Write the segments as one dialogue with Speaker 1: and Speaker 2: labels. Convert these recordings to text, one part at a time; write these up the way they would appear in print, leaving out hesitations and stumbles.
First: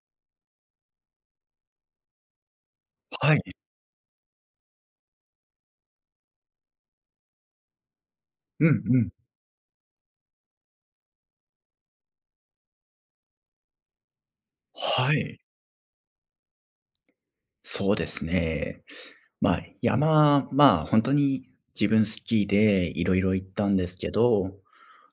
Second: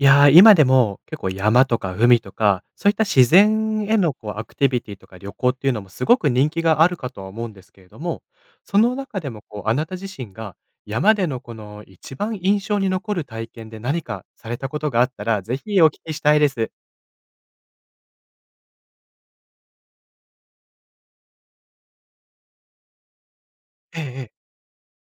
Speaker 1: いやー、今でも結構山とか海とか、そういった自
Speaker 2: はい。
Speaker 1: 然へのこうアクティビティとか旅行っていうのもすごく人気があるかとは思うんですけれども、
Speaker 2: う
Speaker 1: そ
Speaker 2: ん
Speaker 1: の
Speaker 2: うん。
Speaker 1: 中でもこうあなた自身が山でのこの一番印象に残る体験で何かされたことがあっ
Speaker 2: は
Speaker 1: た
Speaker 2: い。
Speaker 1: ら、ぜひお聞きしたいです。
Speaker 2: そうですね。山、本当に自分好きでいろいろ行ったんです
Speaker 1: ええ
Speaker 2: け
Speaker 1: ええ、
Speaker 2: ど、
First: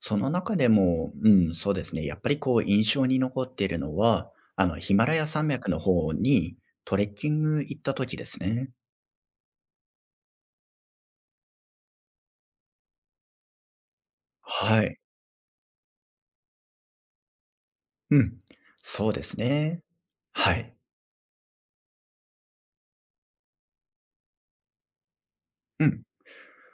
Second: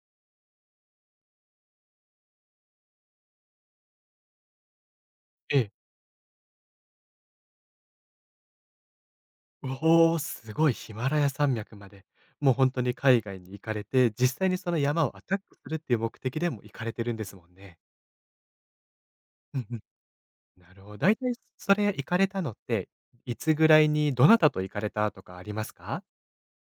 Speaker 2: その中でも、そうですね、やっぱりこう印象に残っているのは、ヒマラヤ山
Speaker 1: え
Speaker 2: 脈の
Speaker 1: え。
Speaker 2: 方にトレッキング行った時ですね。
Speaker 1: おお、すごいヒマラヤ山脈まで、もう本当に海外に行かれて、実際にその
Speaker 2: はい。
Speaker 1: 山をアタックするっていう目的でも行かれてるんですもんね。
Speaker 2: うん。そうです
Speaker 1: うんうん。
Speaker 2: ね。は
Speaker 1: な
Speaker 2: い。
Speaker 1: るほど。だいたいそれ行かれたのって、いつぐらいにどなたと行かれたとかあります
Speaker 2: う
Speaker 1: か？
Speaker 2: ん。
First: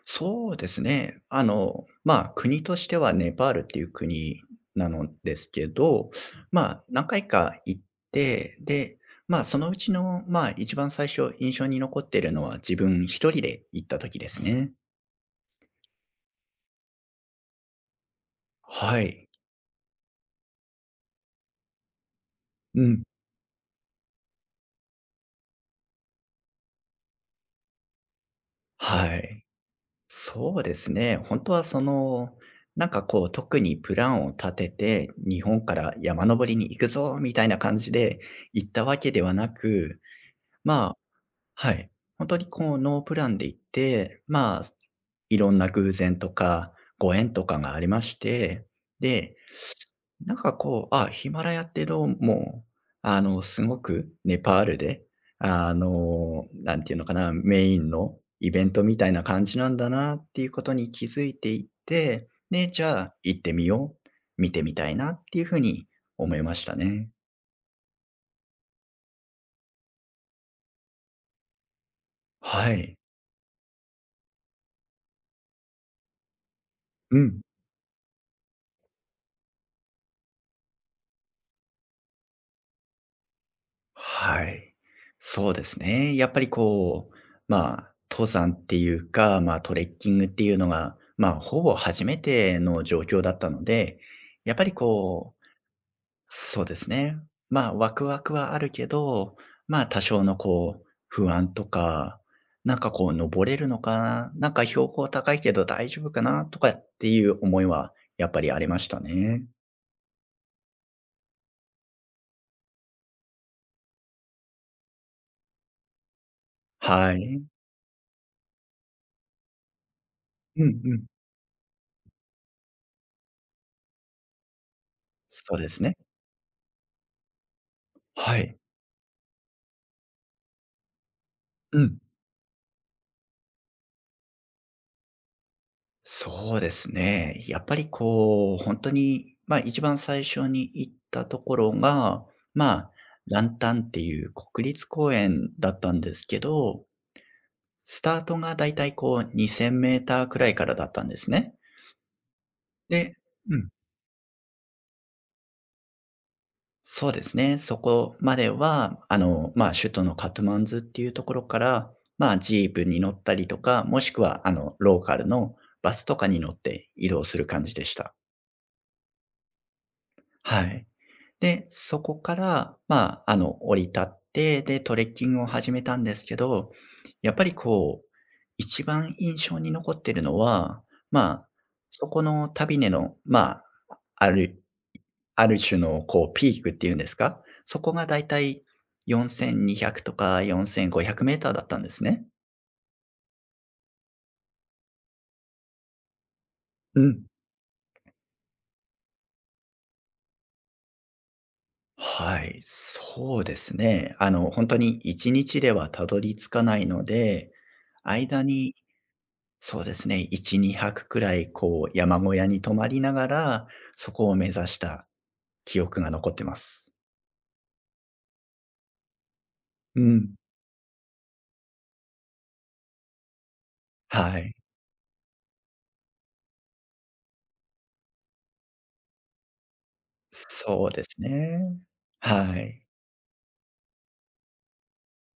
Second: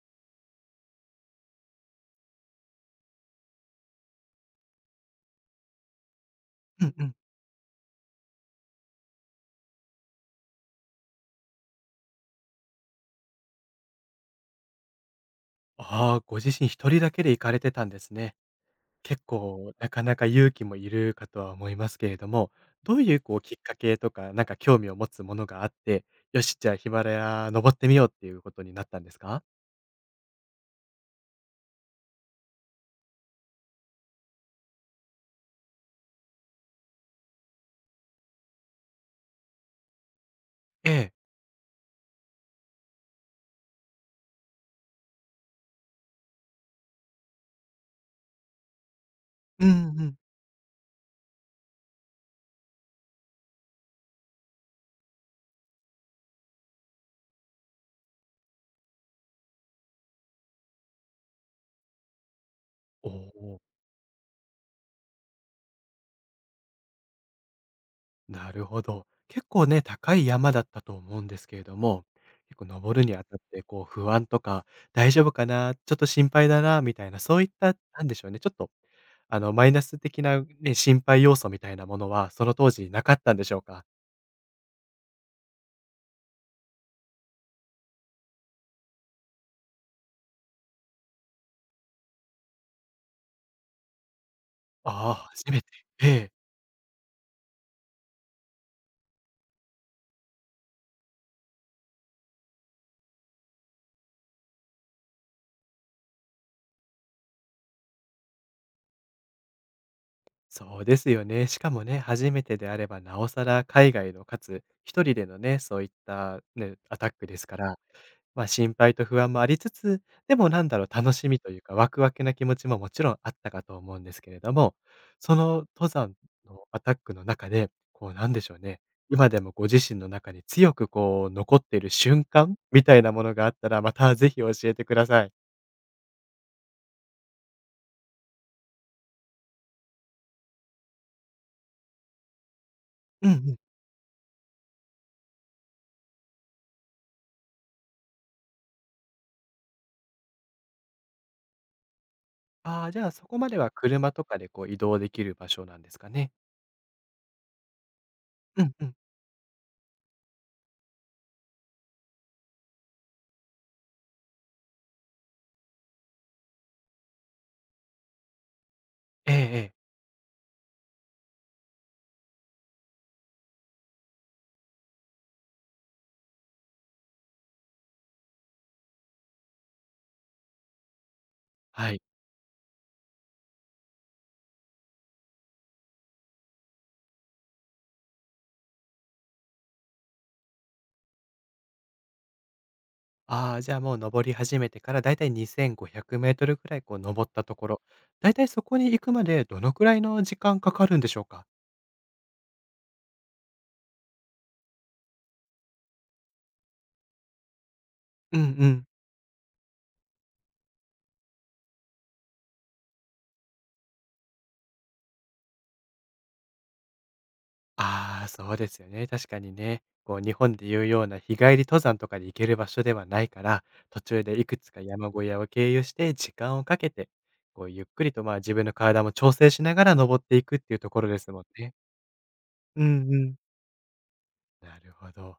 Speaker 2: そうですね。国としてはネパールっていう国なのですけど、
Speaker 1: うんう
Speaker 2: 何
Speaker 1: ん。
Speaker 2: 回か行って、で、そのうちの、一番最初印象に残ってるのは自分一人で行った時ですね。
Speaker 1: ああ、ご自身一人だけで行かれてたんですね。
Speaker 2: は
Speaker 1: 結
Speaker 2: い。
Speaker 1: 構なかなか勇気もいるかとは思いますけれども、
Speaker 2: う
Speaker 1: どう
Speaker 2: ん。
Speaker 1: いうこうきっかけとか、なんか興味を持つものがあって、よし、じゃあヒマラヤ登ってみようっていうことになったんで
Speaker 2: は
Speaker 1: すか？
Speaker 2: い。そうですね。本当はその、特にプランを立てて、日本から山登りに行くぞ、みたいな感じで行ったわけではなく、
Speaker 1: え
Speaker 2: まあ、
Speaker 1: え。
Speaker 2: はい。本当にこうノープランで行って、いろんな偶然とか、ご縁とかがありまして、で、
Speaker 1: うんうん。
Speaker 2: あ、ヒマラヤってどうも、すごくネパールで、なんていうのかな、メインのイベントみたいな感じなんだなっていうことに気づいていって、で、じゃあ行ってみ
Speaker 1: お、
Speaker 2: よう、見てみたいなっていうふうに思いましたね。
Speaker 1: なるほど。結構ね、高い山だったと思うんですけれども、結構
Speaker 2: はい。
Speaker 1: 登るにあたって、こう不安とか、大丈夫かな、ちょっと心配だな、みたいな、
Speaker 2: う
Speaker 1: そ
Speaker 2: ん。
Speaker 1: ういった、なんでしょうね、ちょっと、あの、マイナス的なね、心配要素みたいなものは、その当時なかったんでしょうか？
Speaker 2: はい。そうですね。やっぱりこう、登山っていうか、トレッキングっていうのが、ほぼ初めての状況だったので、やっぱり
Speaker 1: ああ、
Speaker 2: こう、
Speaker 1: 初めて。ええ。
Speaker 2: そうですね。ワクワクはあるけど、多少のこう、不安とか、登れるのかな、なんか標高高いけど大丈夫かな、とかっていう思いは、やっぱりありましたね。
Speaker 1: そうですよね。しかもね、初めてであれば、なおさら海外の、かつ、一人でのね、そういったね、アタッ
Speaker 2: は
Speaker 1: クで
Speaker 2: い。
Speaker 1: すから、まあ、心配と不安もありつつ、でもな
Speaker 2: う
Speaker 1: んだ
Speaker 2: ん
Speaker 1: ろう、
Speaker 2: うん。
Speaker 1: 楽しみというか、ワクワクな気持ちももちろんあったかと思うんですけれども、そ
Speaker 2: そう
Speaker 1: の
Speaker 2: です
Speaker 1: 登
Speaker 2: ね。
Speaker 1: 山のアタックの中で、こうなん
Speaker 2: は
Speaker 1: でしょ
Speaker 2: い。
Speaker 1: うね、今でもご自身の中に強くこう残ってい
Speaker 2: う
Speaker 1: る
Speaker 2: ん。
Speaker 1: 瞬間みたいなものがあったら、またぜひ教えてください。
Speaker 2: そうですね。やっぱりこう、本当に、ま、一番最初に行ったところが、まあ、
Speaker 1: うんう
Speaker 2: ラ
Speaker 1: ん。
Speaker 2: ンタンっていう国立公園だったんですけど、スタートがだいたいこう2000メーターくらいからだったんですね。
Speaker 1: ああ、じゃあ
Speaker 2: で、
Speaker 1: そこま
Speaker 2: う
Speaker 1: では
Speaker 2: ん、
Speaker 1: 車とかでこう移動できる場所なんですかね。
Speaker 2: そうですね。そこまで
Speaker 1: うんうん。
Speaker 2: は、首都のカトゥマンズっていうところから、ジープに乗ったりとか、もしくはローカルのバスとかに乗って移動する感じでした。
Speaker 1: ええええ。
Speaker 2: はい。で、そこから、降り立って、で、トレッキングを始めたんですけど、やっぱりこう、一番印象に残ってるのは、まあ、
Speaker 1: はい。
Speaker 2: そこの旅根の、まあ、ある、ある種のこう、ピークっていうんですか、そこがだいたい4200とか4500メーターだったんですね。
Speaker 1: ああ、じゃあ、もう登り始めてからだいたい2500メートルくらいこう
Speaker 2: うん。
Speaker 1: 登ったところ、だいたいそこに行くまでどのくらいの時間かかるんでしょうか？
Speaker 2: はい、そうですね。ほんに1日ではたどり着かないので、
Speaker 1: うん
Speaker 2: 間
Speaker 1: う
Speaker 2: に、
Speaker 1: ん。
Speaker 2: そうですね。1、2泊くらい、こう、山小屋に泊まりながら、そこを目指した記憶が残ってます。
Speaker 1: ああ、そうですよね、確かにね。
Speaker 2: う
Speaker 1: こう日
Speaker 2: ん。
Speaker 1: 本でいうような日帰り登山とかで行ける場所ではないから、途中
Speaker 2: は
Speaker 1: でい
Speaker 2: い。
Speaker 1: くつか山小屋を経由して時間をかけて、こうゆっくりと、まあ、自分の体も調整しながら登っていくっていう
Speaker 2: そ
Speaker 1: と
Speaker 2: う
Speaker 1: こ
Speaker 2: で
Speaker 1: ろで
Speaker 2: す
Speaker 1: すもんね。
Speaker 2: ね。は
Speaker 1: う
Speaker 2: い。
Speaker 1: んうん。なるほど。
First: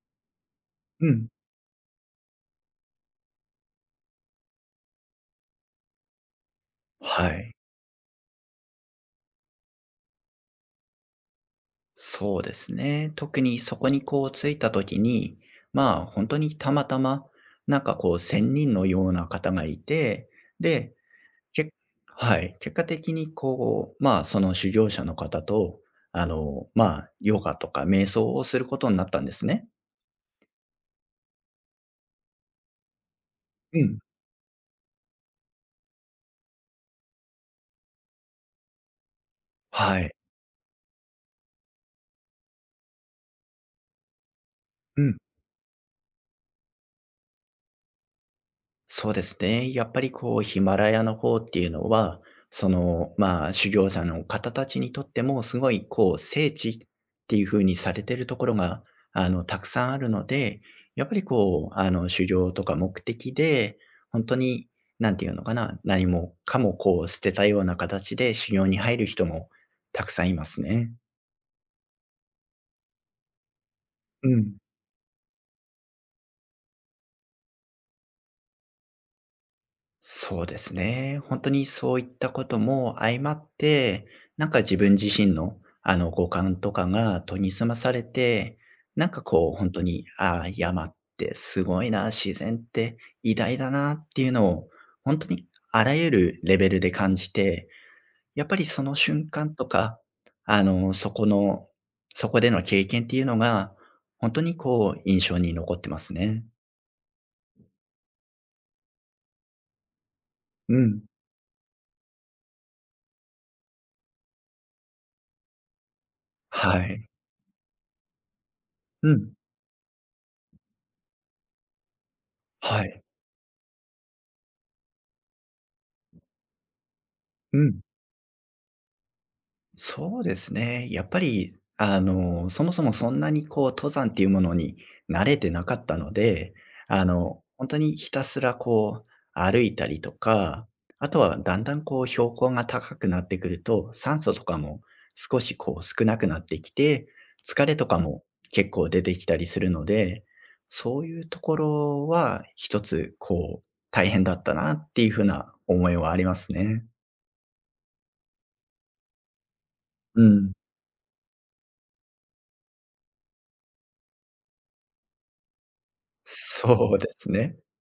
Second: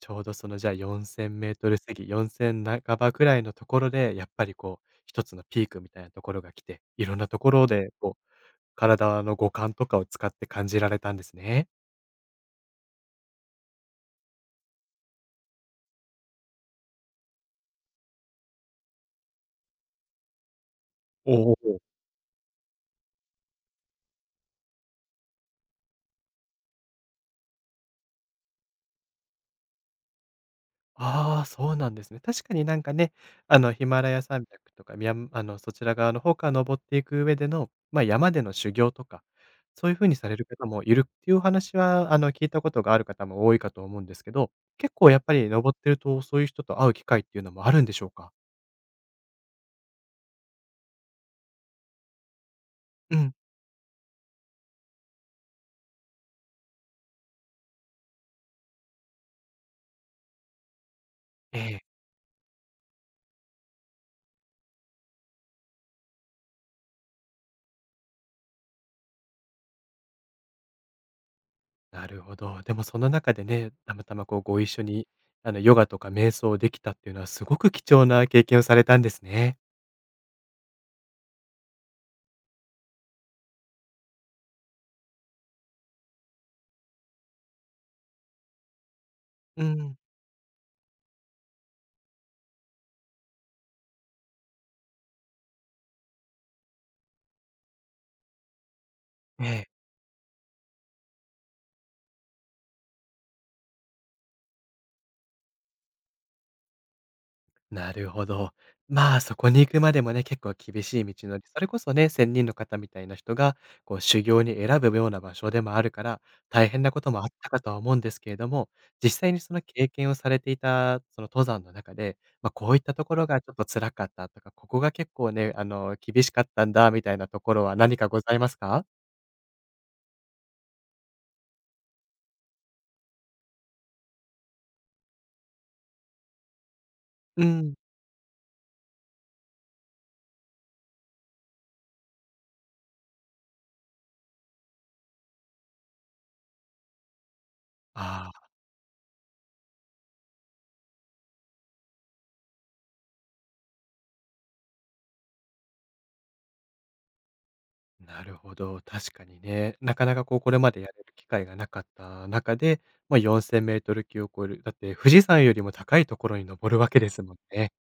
Speaker 1: ちょうどそのじゃあ4000
Speaker 2: うん。
Speaker 1: メートル過ぎ、4000半ばくらいのところで、やっぱりこう、一つのピークみたいなところが来て、いろんな
Speaker 2: は
Speaker 1: とこ
Speaker 2: い。
Speaker 1: ろでこう、体の五感とかを使って感じられたんですね。
Speaker 2: そうですね。特にそこにこう着いた時に、本当にたまたま、なんかこう仙人のような方がいて、で、
Speaker 1: お
Speaker 2: け
Speaker 1: お。
Speaker 2: はい。結果的にこう、その修行者の方と、ヨガとか瞑想をすることになったんですね。
Speaker 1: ああ、そうなんですね。確かになんかね、あの、
Speaker 2: う
Speaker 1: ヒ
Speaker 2: ん。
Speaker 1: マラヤ山脈とか、みやあの、そちら側の方から登っていく上での、まあ、山での修行とか、そういう
Speaker 2: は
Speaker 1: 風
Speaker 2: い。
Speaker 1: にされる方もいるっていうお話は、あの、聞いたことがある方も多いかと思うんですけど、結
Speaker 2: う
Speaker 1: 構
Speaker 2: ん。
Speaker 1: やっぱり登ってると、そういう人と会う機会っていうのもあるんでしょうか？
Speaker 2: そうですね。やっぱりこうヒマラヤの方っていうのは、その、
Speaker 1: うん。
Speaker 2: 修行者の方たちにとってもすごいこう聖地っていう風にされてるところが、たくさんあるので、やっぱり
Speaker 1: え
Speaker 2: こう、
Speaker 1: え、
Speaker 2: 修行とか目的で、本当に何ていうのかな、何もかもこう捨てたような形で修行に入る人もたくさんいますね。
Speaker 1: なるほど。でもその中でね、たまたま
Speaker 2: う
Speaker 1: こう
Speaker 2: ん。
Speaker 1: ご一緒に、あの、ヨガとか瞑想できたっていうのはすごく貴重な経験をされたんですね。
Speaker 2: そうですね。本当にそういったことも相まって、なんか自分自身の、五感とかが研ぎ澄まされて、なんかこう
Speaker 1: う
Speaker 2: 本当
Speaker 1: ん。
Speaker 2: に、ああ、山ってすごいな、自然って偉大だなっていうのを、本当にあらゆるレベルで感じて、やっぱりその瞬
Speaker 1: え
Speaker 2: 間と
Speaker 1: え。
Speaker 2: か、あの、そこのそこでの経験っていうのが、本当にこう印象に残ってますね。
Speaker 1: なるほど。まあ、そこに行くまでもね、結構
Speaker 2: う
Speaker 1: 厳し
Speaker 2: ん。
Speaker 1: い道のり、それこそね、仙人の方みたいな人が、こう修行に選ぶような場所でもあるから、大
Speaker 2: は
Speaker 1: 変なこ
Speaker 2: い。
Speaker 1: ともあったかとは思うんですけれども、
Speaker 2: う
Speaker 1: 実際
Speaker 2: ん。
Speaker 1: にその経験をされていた、その登山の中で、まあ、こういっ
Speaker 2: は
Speaker 1: た
Speaker 2: い。
Speaker 1: ところがちょっと辛かったとか、ここが結構ね、あの、厳しかったんだみたいなとこ
Speaker 2: う
Speaker 1: ろは
Speaker 2: ん。
Speaker 1: 何かございますか？
Speaker 2: そうですね。やっぱり、そもそもそんなにこう、登山っていうものに慣れてなかったので、
Speaker 1: う
Speaker 2: 本
Speaker 1: ん。
Speaker 2: 当にひたすらこう、歩いたりとか、あとはだんだんこう、標高が高くなってくると、酸素とかも少しこう、少なくなってきて、疲れとかも
Speaker 1: ああ。
Speaker 2: 結構出てきたりするので、そういうところは一つこう、大変だったなっていうふうな思いはありますね。
Speaker 1: なるほど、確かにね。なかな
Speaker 2: う
Speaker 1: かこう、こ
Speaker 2: ん。
Speaker 1: れまでやれる機会がなかった中で、まあ、4000ル級を超える、だって富士山よりも高いところに登るわ
Speaker 2: そ
Speaker 1: け
Speaker 2: うで
Speaker 1: です
Speaker 2: す
Speaker 1: もん
Speaker 2: ね。
Speaker 1: ね。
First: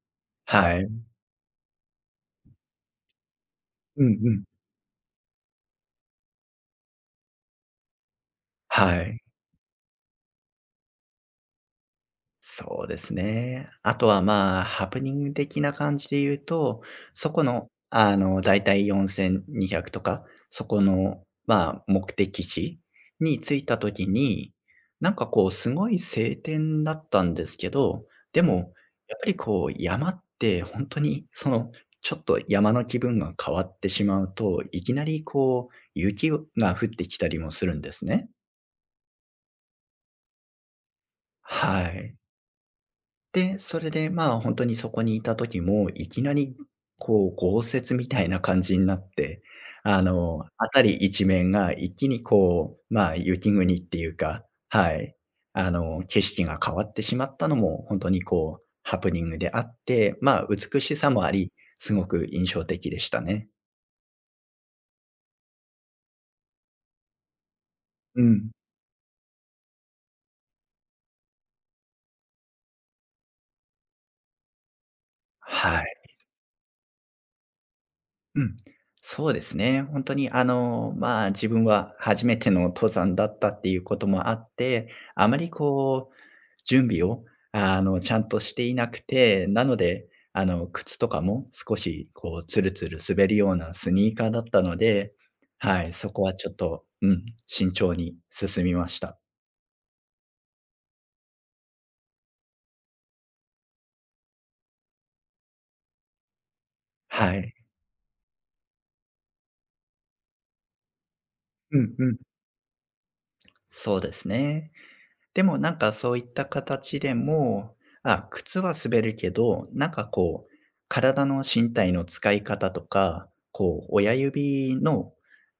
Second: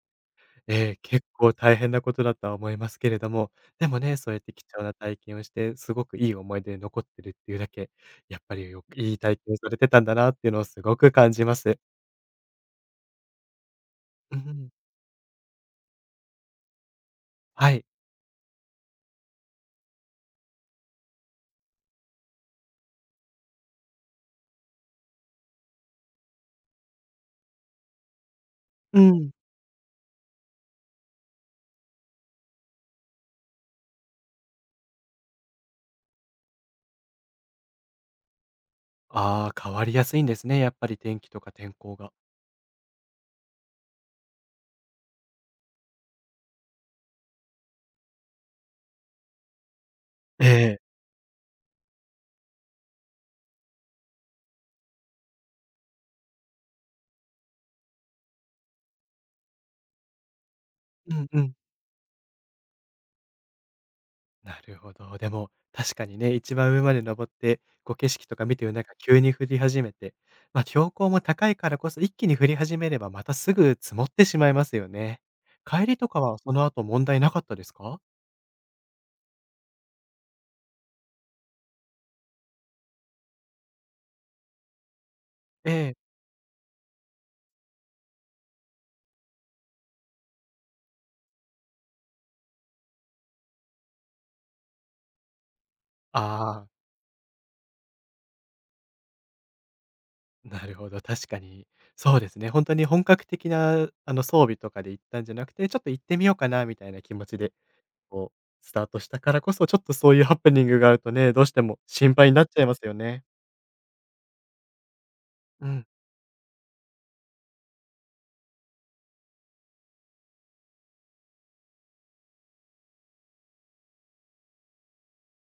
Speaker 2: はい。
Speaker 1: ええ、結構大変なことだとは思いますけれども、でも
Speaker 2: う
Speaker 1: ね、
Speaker 2: ん
Speaker 1: そ
Speaker 2: う
Speaker 1: うやっ
Speaker 2: ん。
Speaker 1: て貴重な体験をして、すごくいい思い出に残ってるっていうだけ、やっぱりよ
Speaker 2: は
Speaker 1: いい
Speaker 2: い。
Speaker 1: 体験をされてたんだなっていうのをすごく感じます。
Speaker 2: そうですね。あとは、
Speaker 1: うん。
Speaker 2: ハプニング的な感じで言うと、そこの、
Speaker 1: はい。
Speaker 2: だいたい4200とか、そこの、目的地に着いた時に、なんかこう、すごい晴天だったんですけど、でも、
Speaker 1: う
Speaker 2: やっぱ
Speaker 1: ん。
Speaker 2: りこう、山って本当に、その、ちょっと山の気分が変わってしまうと、いきなりこう、雪が降ってきたりもするんですね。
Speaker 1: ああ、変わりやすいんですね、やっぱり天気とか天
Speaker 2: は
Speaker 1: 候が。
Speaker 2: い。で、それで、本当にそこにいた時も、いきなりこう、豪雪みたいな感じになって、
Speaker 1: ええ。
Speaker 2: 辺り一面が一気にこう、雪国っていうか、はい、景色が変わってしまったのも、本当にこう、ハプニングであって、美しさ
Speaker 1: う
Speaker 2: も
Speaker 1: ん
Speaker 2: あ
Speaker 1: う
Speaker 2: り、
Speaker 1: ん。
Speaker 2: すごく印象的でしたね。
Speaker 1: なるほど。でも、確かにね、一番上まで登って、こう景
Speaker 2: う
Speaker 1: 色とか
Speaker 2: ん。
Speaker 1: 見てる中、急に降り始めて、まあ、標高も高いからこそ、一気に降り始めれば、またすぐ積もってしまいますよね。
Speaker 2: は
Speaker 1: 帰
Speaker 2: い。
Speaker 1: りとかは、その後問題なかったですか？
Speaker 2: うん。そうですね。本当に自分は初めての登山だったっていうこともあって、あまり
Speaker 1: ええ。
Speaker 2: こ準備を、ちゃんとしていなくて、なので、靴とかも少しこう、ツルツル滑るようなスニーカーだったので、はい、そこはちょっ
Speaker 1: ああ、
Speaker 2: と、うん、慎重に進みました。
Speaker 1: なるほど、確かに。そうですね、本当に本格的な、あの、装備とかで行ったんじゃなくて、ちょっと行ってみようかなみたいな気持
Speaker 2: は
Speaker 1: ちで、
Speaker 2: い。
Speaker 1: こう、スタートしたからこそ、ちょっとそういうハプニングがあるとね、どうして
Speaker 2: う
Speaker 1: も
Speaker 2: んう
Speaker 1: 心
Speaker 2: ん。
Speaker 1: 配になっちゃいますよね。
Speaker 2: そうですね。でも
Speaker 1: う
Speaker 2: なん
Speaker 1: ん。
Speaker 2: かそういった形でも、あ、靴は滑るけど、なんかこう、身体の使い方とか、こう親指の、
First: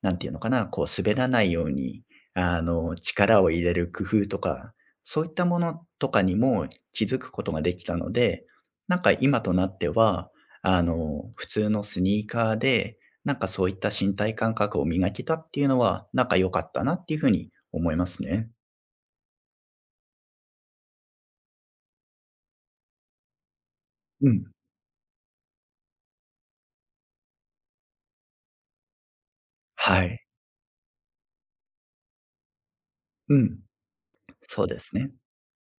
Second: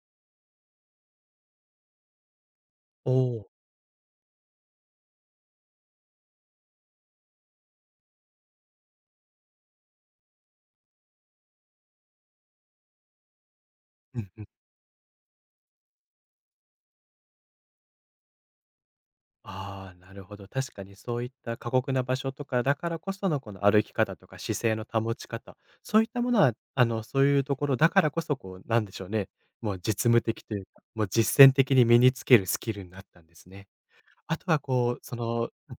Speaker 2: なんていうのかな、こう滑らないように、
Speaker 1: お
Speaker 2: 力
Speaker 1: お。
Speaker 2: を入れる工夫とか、そういったものとかにも気づくことができたので、なんか今となっては、普通のスニーカーで、なんかそういった身
Speaker 1: うん。
Speaker 2: 体感覚を磨けたっていうのは、なんか良かったなっていうふうに思いますね。
Speaker 1: ああ、なるほど。確かにそういった過酷な場所とかだからこそのこの歩き方と
Speaker 2: う
Speaker 1: か
Speaker 2: ん。
Speaker 1: 姿勢の保ち方、そういったものは、あの、そういうところだからこそ、こう、なんでしょうね、もう実
Speaker 2: は
Speaker 1: 務
Speaker 2: い。
Speaker 1: 的というか、もう実践的に身につけるスキルになったんで
Speaker 2: う
Speaker 1: す
Speaker 2: ん。
Speaker 1: ね。あとは
Speaker 2: そうで
Speaker 1: こ
Speaker 2: す
Speaker 1: う、
Speaker 2: ね。
Speaker 1: その、うん、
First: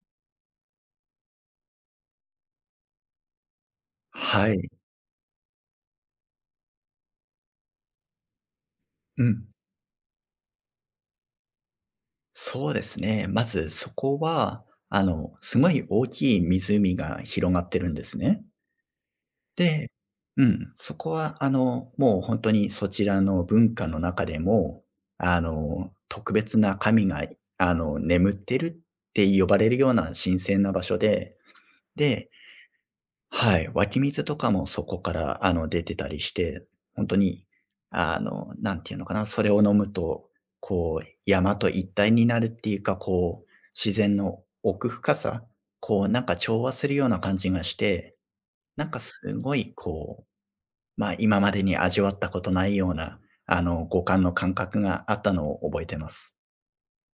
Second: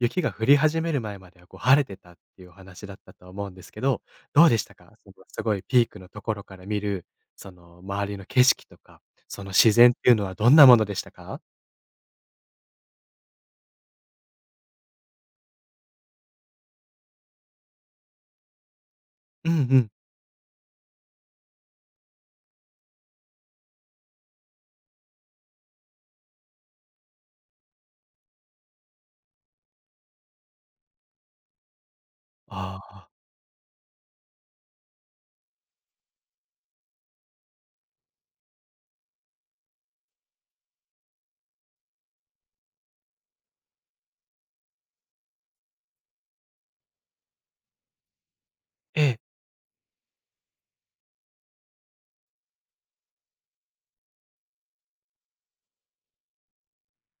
Speaker 1: 雪が降り始める前まではこう晴れてたっていうお話だったと思うんですけど、どう
Speaker 2: は
Speaker 1: でし
Speaker 2: い。
Speaker 1: たか、そのすごいピークのところから見る、その周りの景色とか、
Speaker 2: う
Speaker 1: そ
Speaker 2: ん。
Speaker 1: の自然っていうのはどんなものでしたか？
Speaker 2: そうですね。まずそこは、すごい大きい湖が広がってるんですね。
Speaker 1: うんうん。
Speaker 2: で、うん、そこはもう本当にそちらの文化の中でも、特別な神が、眠ってるって呼ばれるような神聖な場所で、で、
Speaker 1: ああ、
Speaker 2: はい、湧き水とかもそこから、出てたりして、本当に、なんていうのかな、それを飲むと、こう、山と一体になるっていうか、こう、自然の奥深さ、こう、なんか調和するような感じがして、なんか
Speaker 1: ええ。
Speaker 2: すごい、こう、今までに味わったことないような、五感の感覚があったのを覚えてます。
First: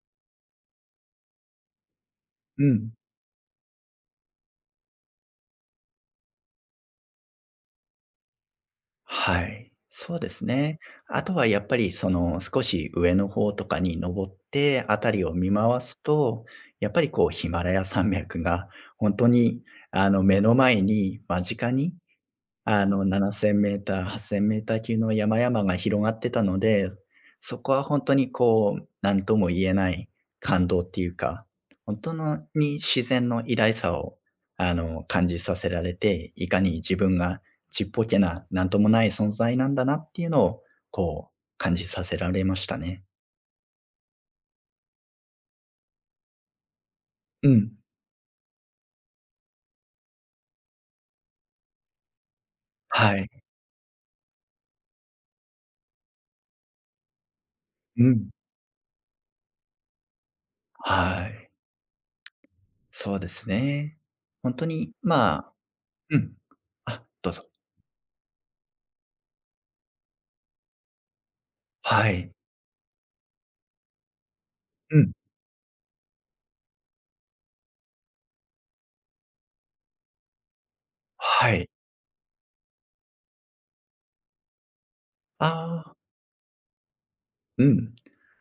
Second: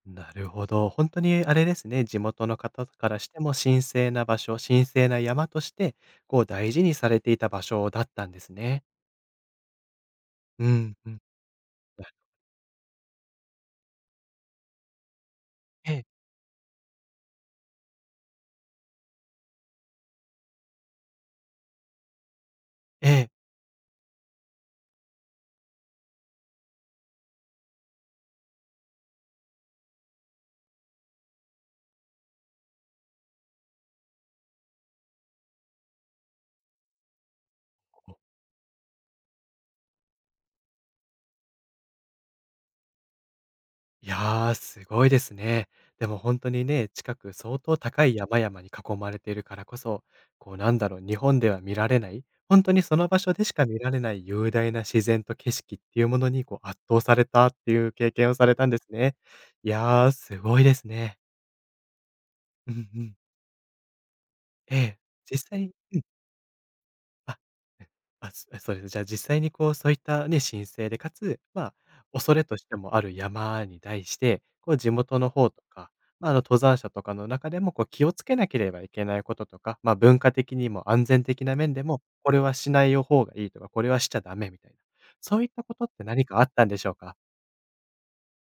Speaker 1: なるほど。本当にあれですね、地元の
Speaker 2: う
Speaker 1: 方
Speaker 2: ん、
Speaker 1: からしても神聖な場所、神聖な山として、こう大事にされていた場所だったんですね。
Speaker 2: はい、そうです
Speaker 1: う
Speaker 2: ね。
Speaker 1: んうん。
Speaker 2: あとはやっぱり
Speaker 1: や
Speaker 2: その少し上の方とかに登って、辺りを見回
Speaker 1: え
Speaker 2: す
Speaker 1: え、
Speaker 2: と、やっぱりこうヒマラヤ山脈が本当に目の前に間近に
Speaker 1: ええ。
Speaker 2: 7000m、8000メーター級の山々が広がってたので、そこは本当にこう、何とも言えない感動っていうか、本当に自然の偉大さを、感じさせられて、いかに自分がちっぽけな、なんともない存在なんだなっていうのを、こう、感じさせられましたね。
Speaker 1: いやー、すごいですね。でも本当にね、近く
Speaker 2: う
Speaker 1: 相
Speaker 2: ん。
Speaker 1: 当高い山々に囲まれているからこそ、こうなんだろう、日本では見られない、本当にその
Speaker 2: は
Speaker 1: 場所
Speaker 2: い。
Speaker 1: でしか見られない雄大な自然と景色っていうものにこう圧倒されたっていう
Speaker 2: う
Speaker 1: 経験
Speaker 2: ん。
Speaker 1: をされたんですね。いやー、すごいですね。
Speaker 2: はい。
Speaker 1: うんうん。
Speaker 2: そうですね。本当
Speaker 1: え
Speaker 2: に、
Speaker 1: え、
Speaker 2: ま
Speaker 1: 実
Speaker 2: あ、
Speaker 1: 際うん、
Speaker 2: うん。あ、どう
Speaker 1: あ、
Speaker 2: ぞ。
Speaker 1: うん、あ、そうです。じゃあ実際にこう、そういったね、申請で、かつ、まあ、
Speaker 2: はい。
Speaker 1: 恐れとしてもある山に対して、こう地
Speaker 2: うん。
Speaker 1: 元の方とか、まあ、あの、登山者とかの中でも、こう気をつけなければいけないこととか、まあ、文化的にも安全的
Speaker 2: は
Speaker 1: な
Speaker 2: い。
Speaker 1: 面でも、これはしない方がいいとか、これはしちゃダメみたいな、そういったこ
Speaker 2: あ
Speaker 1: とっ
Speaker 2: あ、
Speaker 1: て何かあったんでしょうか？
Speaker 2: うん。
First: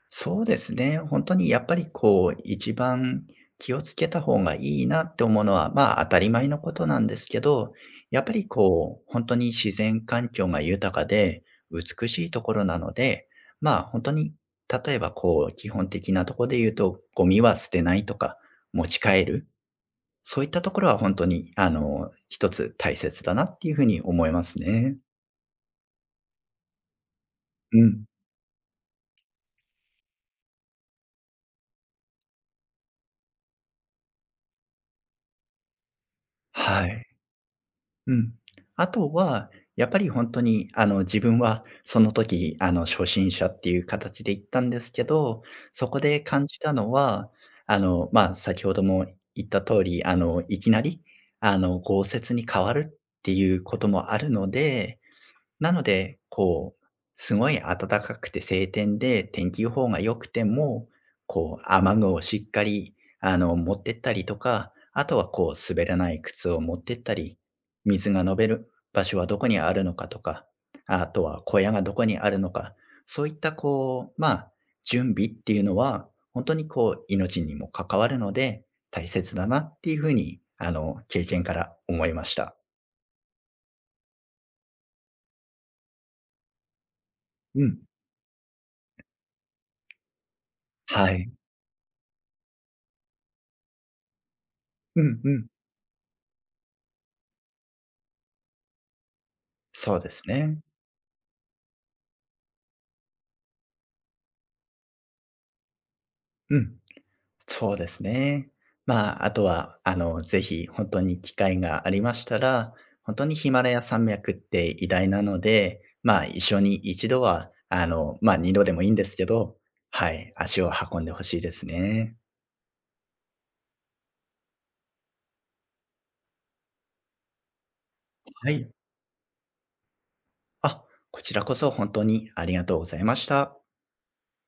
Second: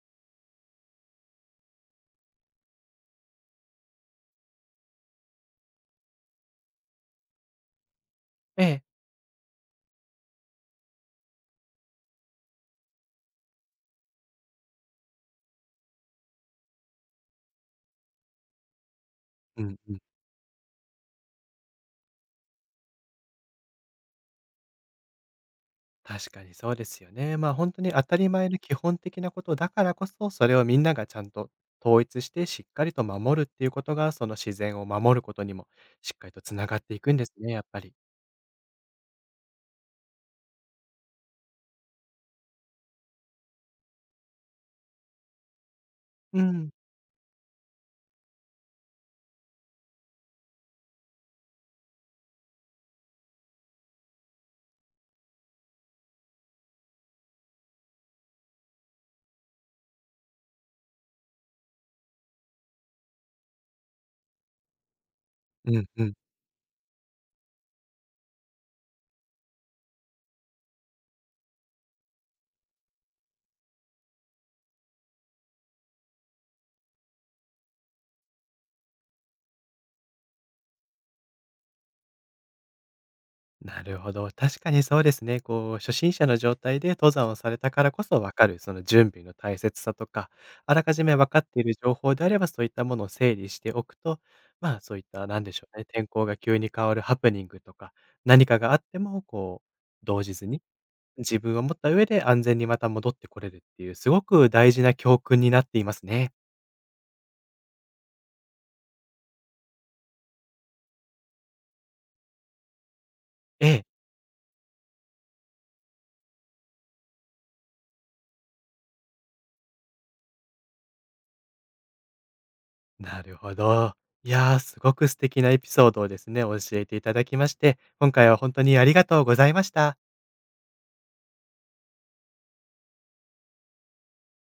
Speaker 2: そうですね。本当にやっぱりこう、一番気をつけた方がいいなって思うのは、当たり前のことなんですけど、やっぱり
Speaker 1: ええ。
Speaker 2: こう、本当に自然環境が豊かで美しいところなので、本当に例えばこう、基本的なところで言うと、ゴミは捨てないとか、持ち帰る、
Speaker 1: うんうん。
Speaker 2: そういったところは本当に一つ大切だなっていうふうに思いますね。
Speaker 1: 確かにそうですよね。まあ、本
Speaker 2: う
Speaker 1: 当に当
Speaker 2: ん。
Speaker 1: たり前の基本的なことだからこそ、それをみんながちゃんと統一して、しっかりと守るっていうことが、その自然を守ることにもしっかりとつながっ
Speaker 2: は
Speaker 1: てい
Speaker 2: い。
Speaker 1: くんですね、やっぱり。
Speaker 2: うん。あとは、やっぱり本当に、自分はその時、初心者っていう形で行ったんですけど、そこで
Speaker 1: う
Speaker 2: 感じ
Speaker 1: ん。
Speaker 2: たのは、先ほども言った通り、いきなり、豪雪に変わるっていうこともあるので、なので、こう、すごい暖かくて晴天で、天気予報が良くても、こう、雨具をしっかり、持ってったりとか、あとはこう、
Speaker 1: うん
Speaker 2: 滑ら
Speaker 1: う
Speaker 2: な
Speaker 1: ん。
Speaker 2: い靴を持ってったり、水が飲める場所はどこにあるのかとか、あとは小屋がどこにあるのか、そういったこう、準備っていうのは、本当にこう、命にも関わるので、大切だなっていう風に、経験から思いました。
Speaker 1: なるほど。確かにそうですね。こう、初心者の状態で登山をされ
Speaker 2: う
Speaker 1: た
Speaker 2: ん。
Speaker 1: からこそわかる、その準備の大切さとか、あらかじ
Speaker 2: は
Speaker 1: め分
Speaker 2: い。
Speaker 1: かっている情報であれば、そういったものを整理しておくと、まあ、そうい
Speaker 2: う
Speaker 1: っ
Speaker 2: ん
Speaker 1: た、
Speaker 2: う
Speaker 1: なん
Speaker 2: ん。
Speaker 1: でしょうね、天候が急に変わるハプニングとか、何かがあっても、こ
Speaker 2: そう
Speaker 1: う、
Speaker 2: で
Speaker 1: 動
Speaker 2: す
Speaker 1: じず
Speaker 2: ね。
Speaker 1: に、自分を持った上で安全にまた戻ってこれるっていう、すごく大事な教訓になっていますね。
Speaker 2: うん、そうですね。あとは、ぜひ本当に機会がありましたら、本当にヒマ
Speaker 1: え
Speaker 2: ラヤ
Speaker 1: え。
Speaker 2: 山脈って偉大なので、一緒に一度は、二度でもいいんですけど、はい、足を運んでほしいですね。
Speaker 1: なるほど。いやー、すごく素敵なエピソードをですね、教えていただきまして、今回は
Speaker 2: は
Speaker 1: 本当
Speaker 2: い。
Speaker 1: にありがとうございました。
Speaker 2: あ、こちらこそ本当にありがとうございました。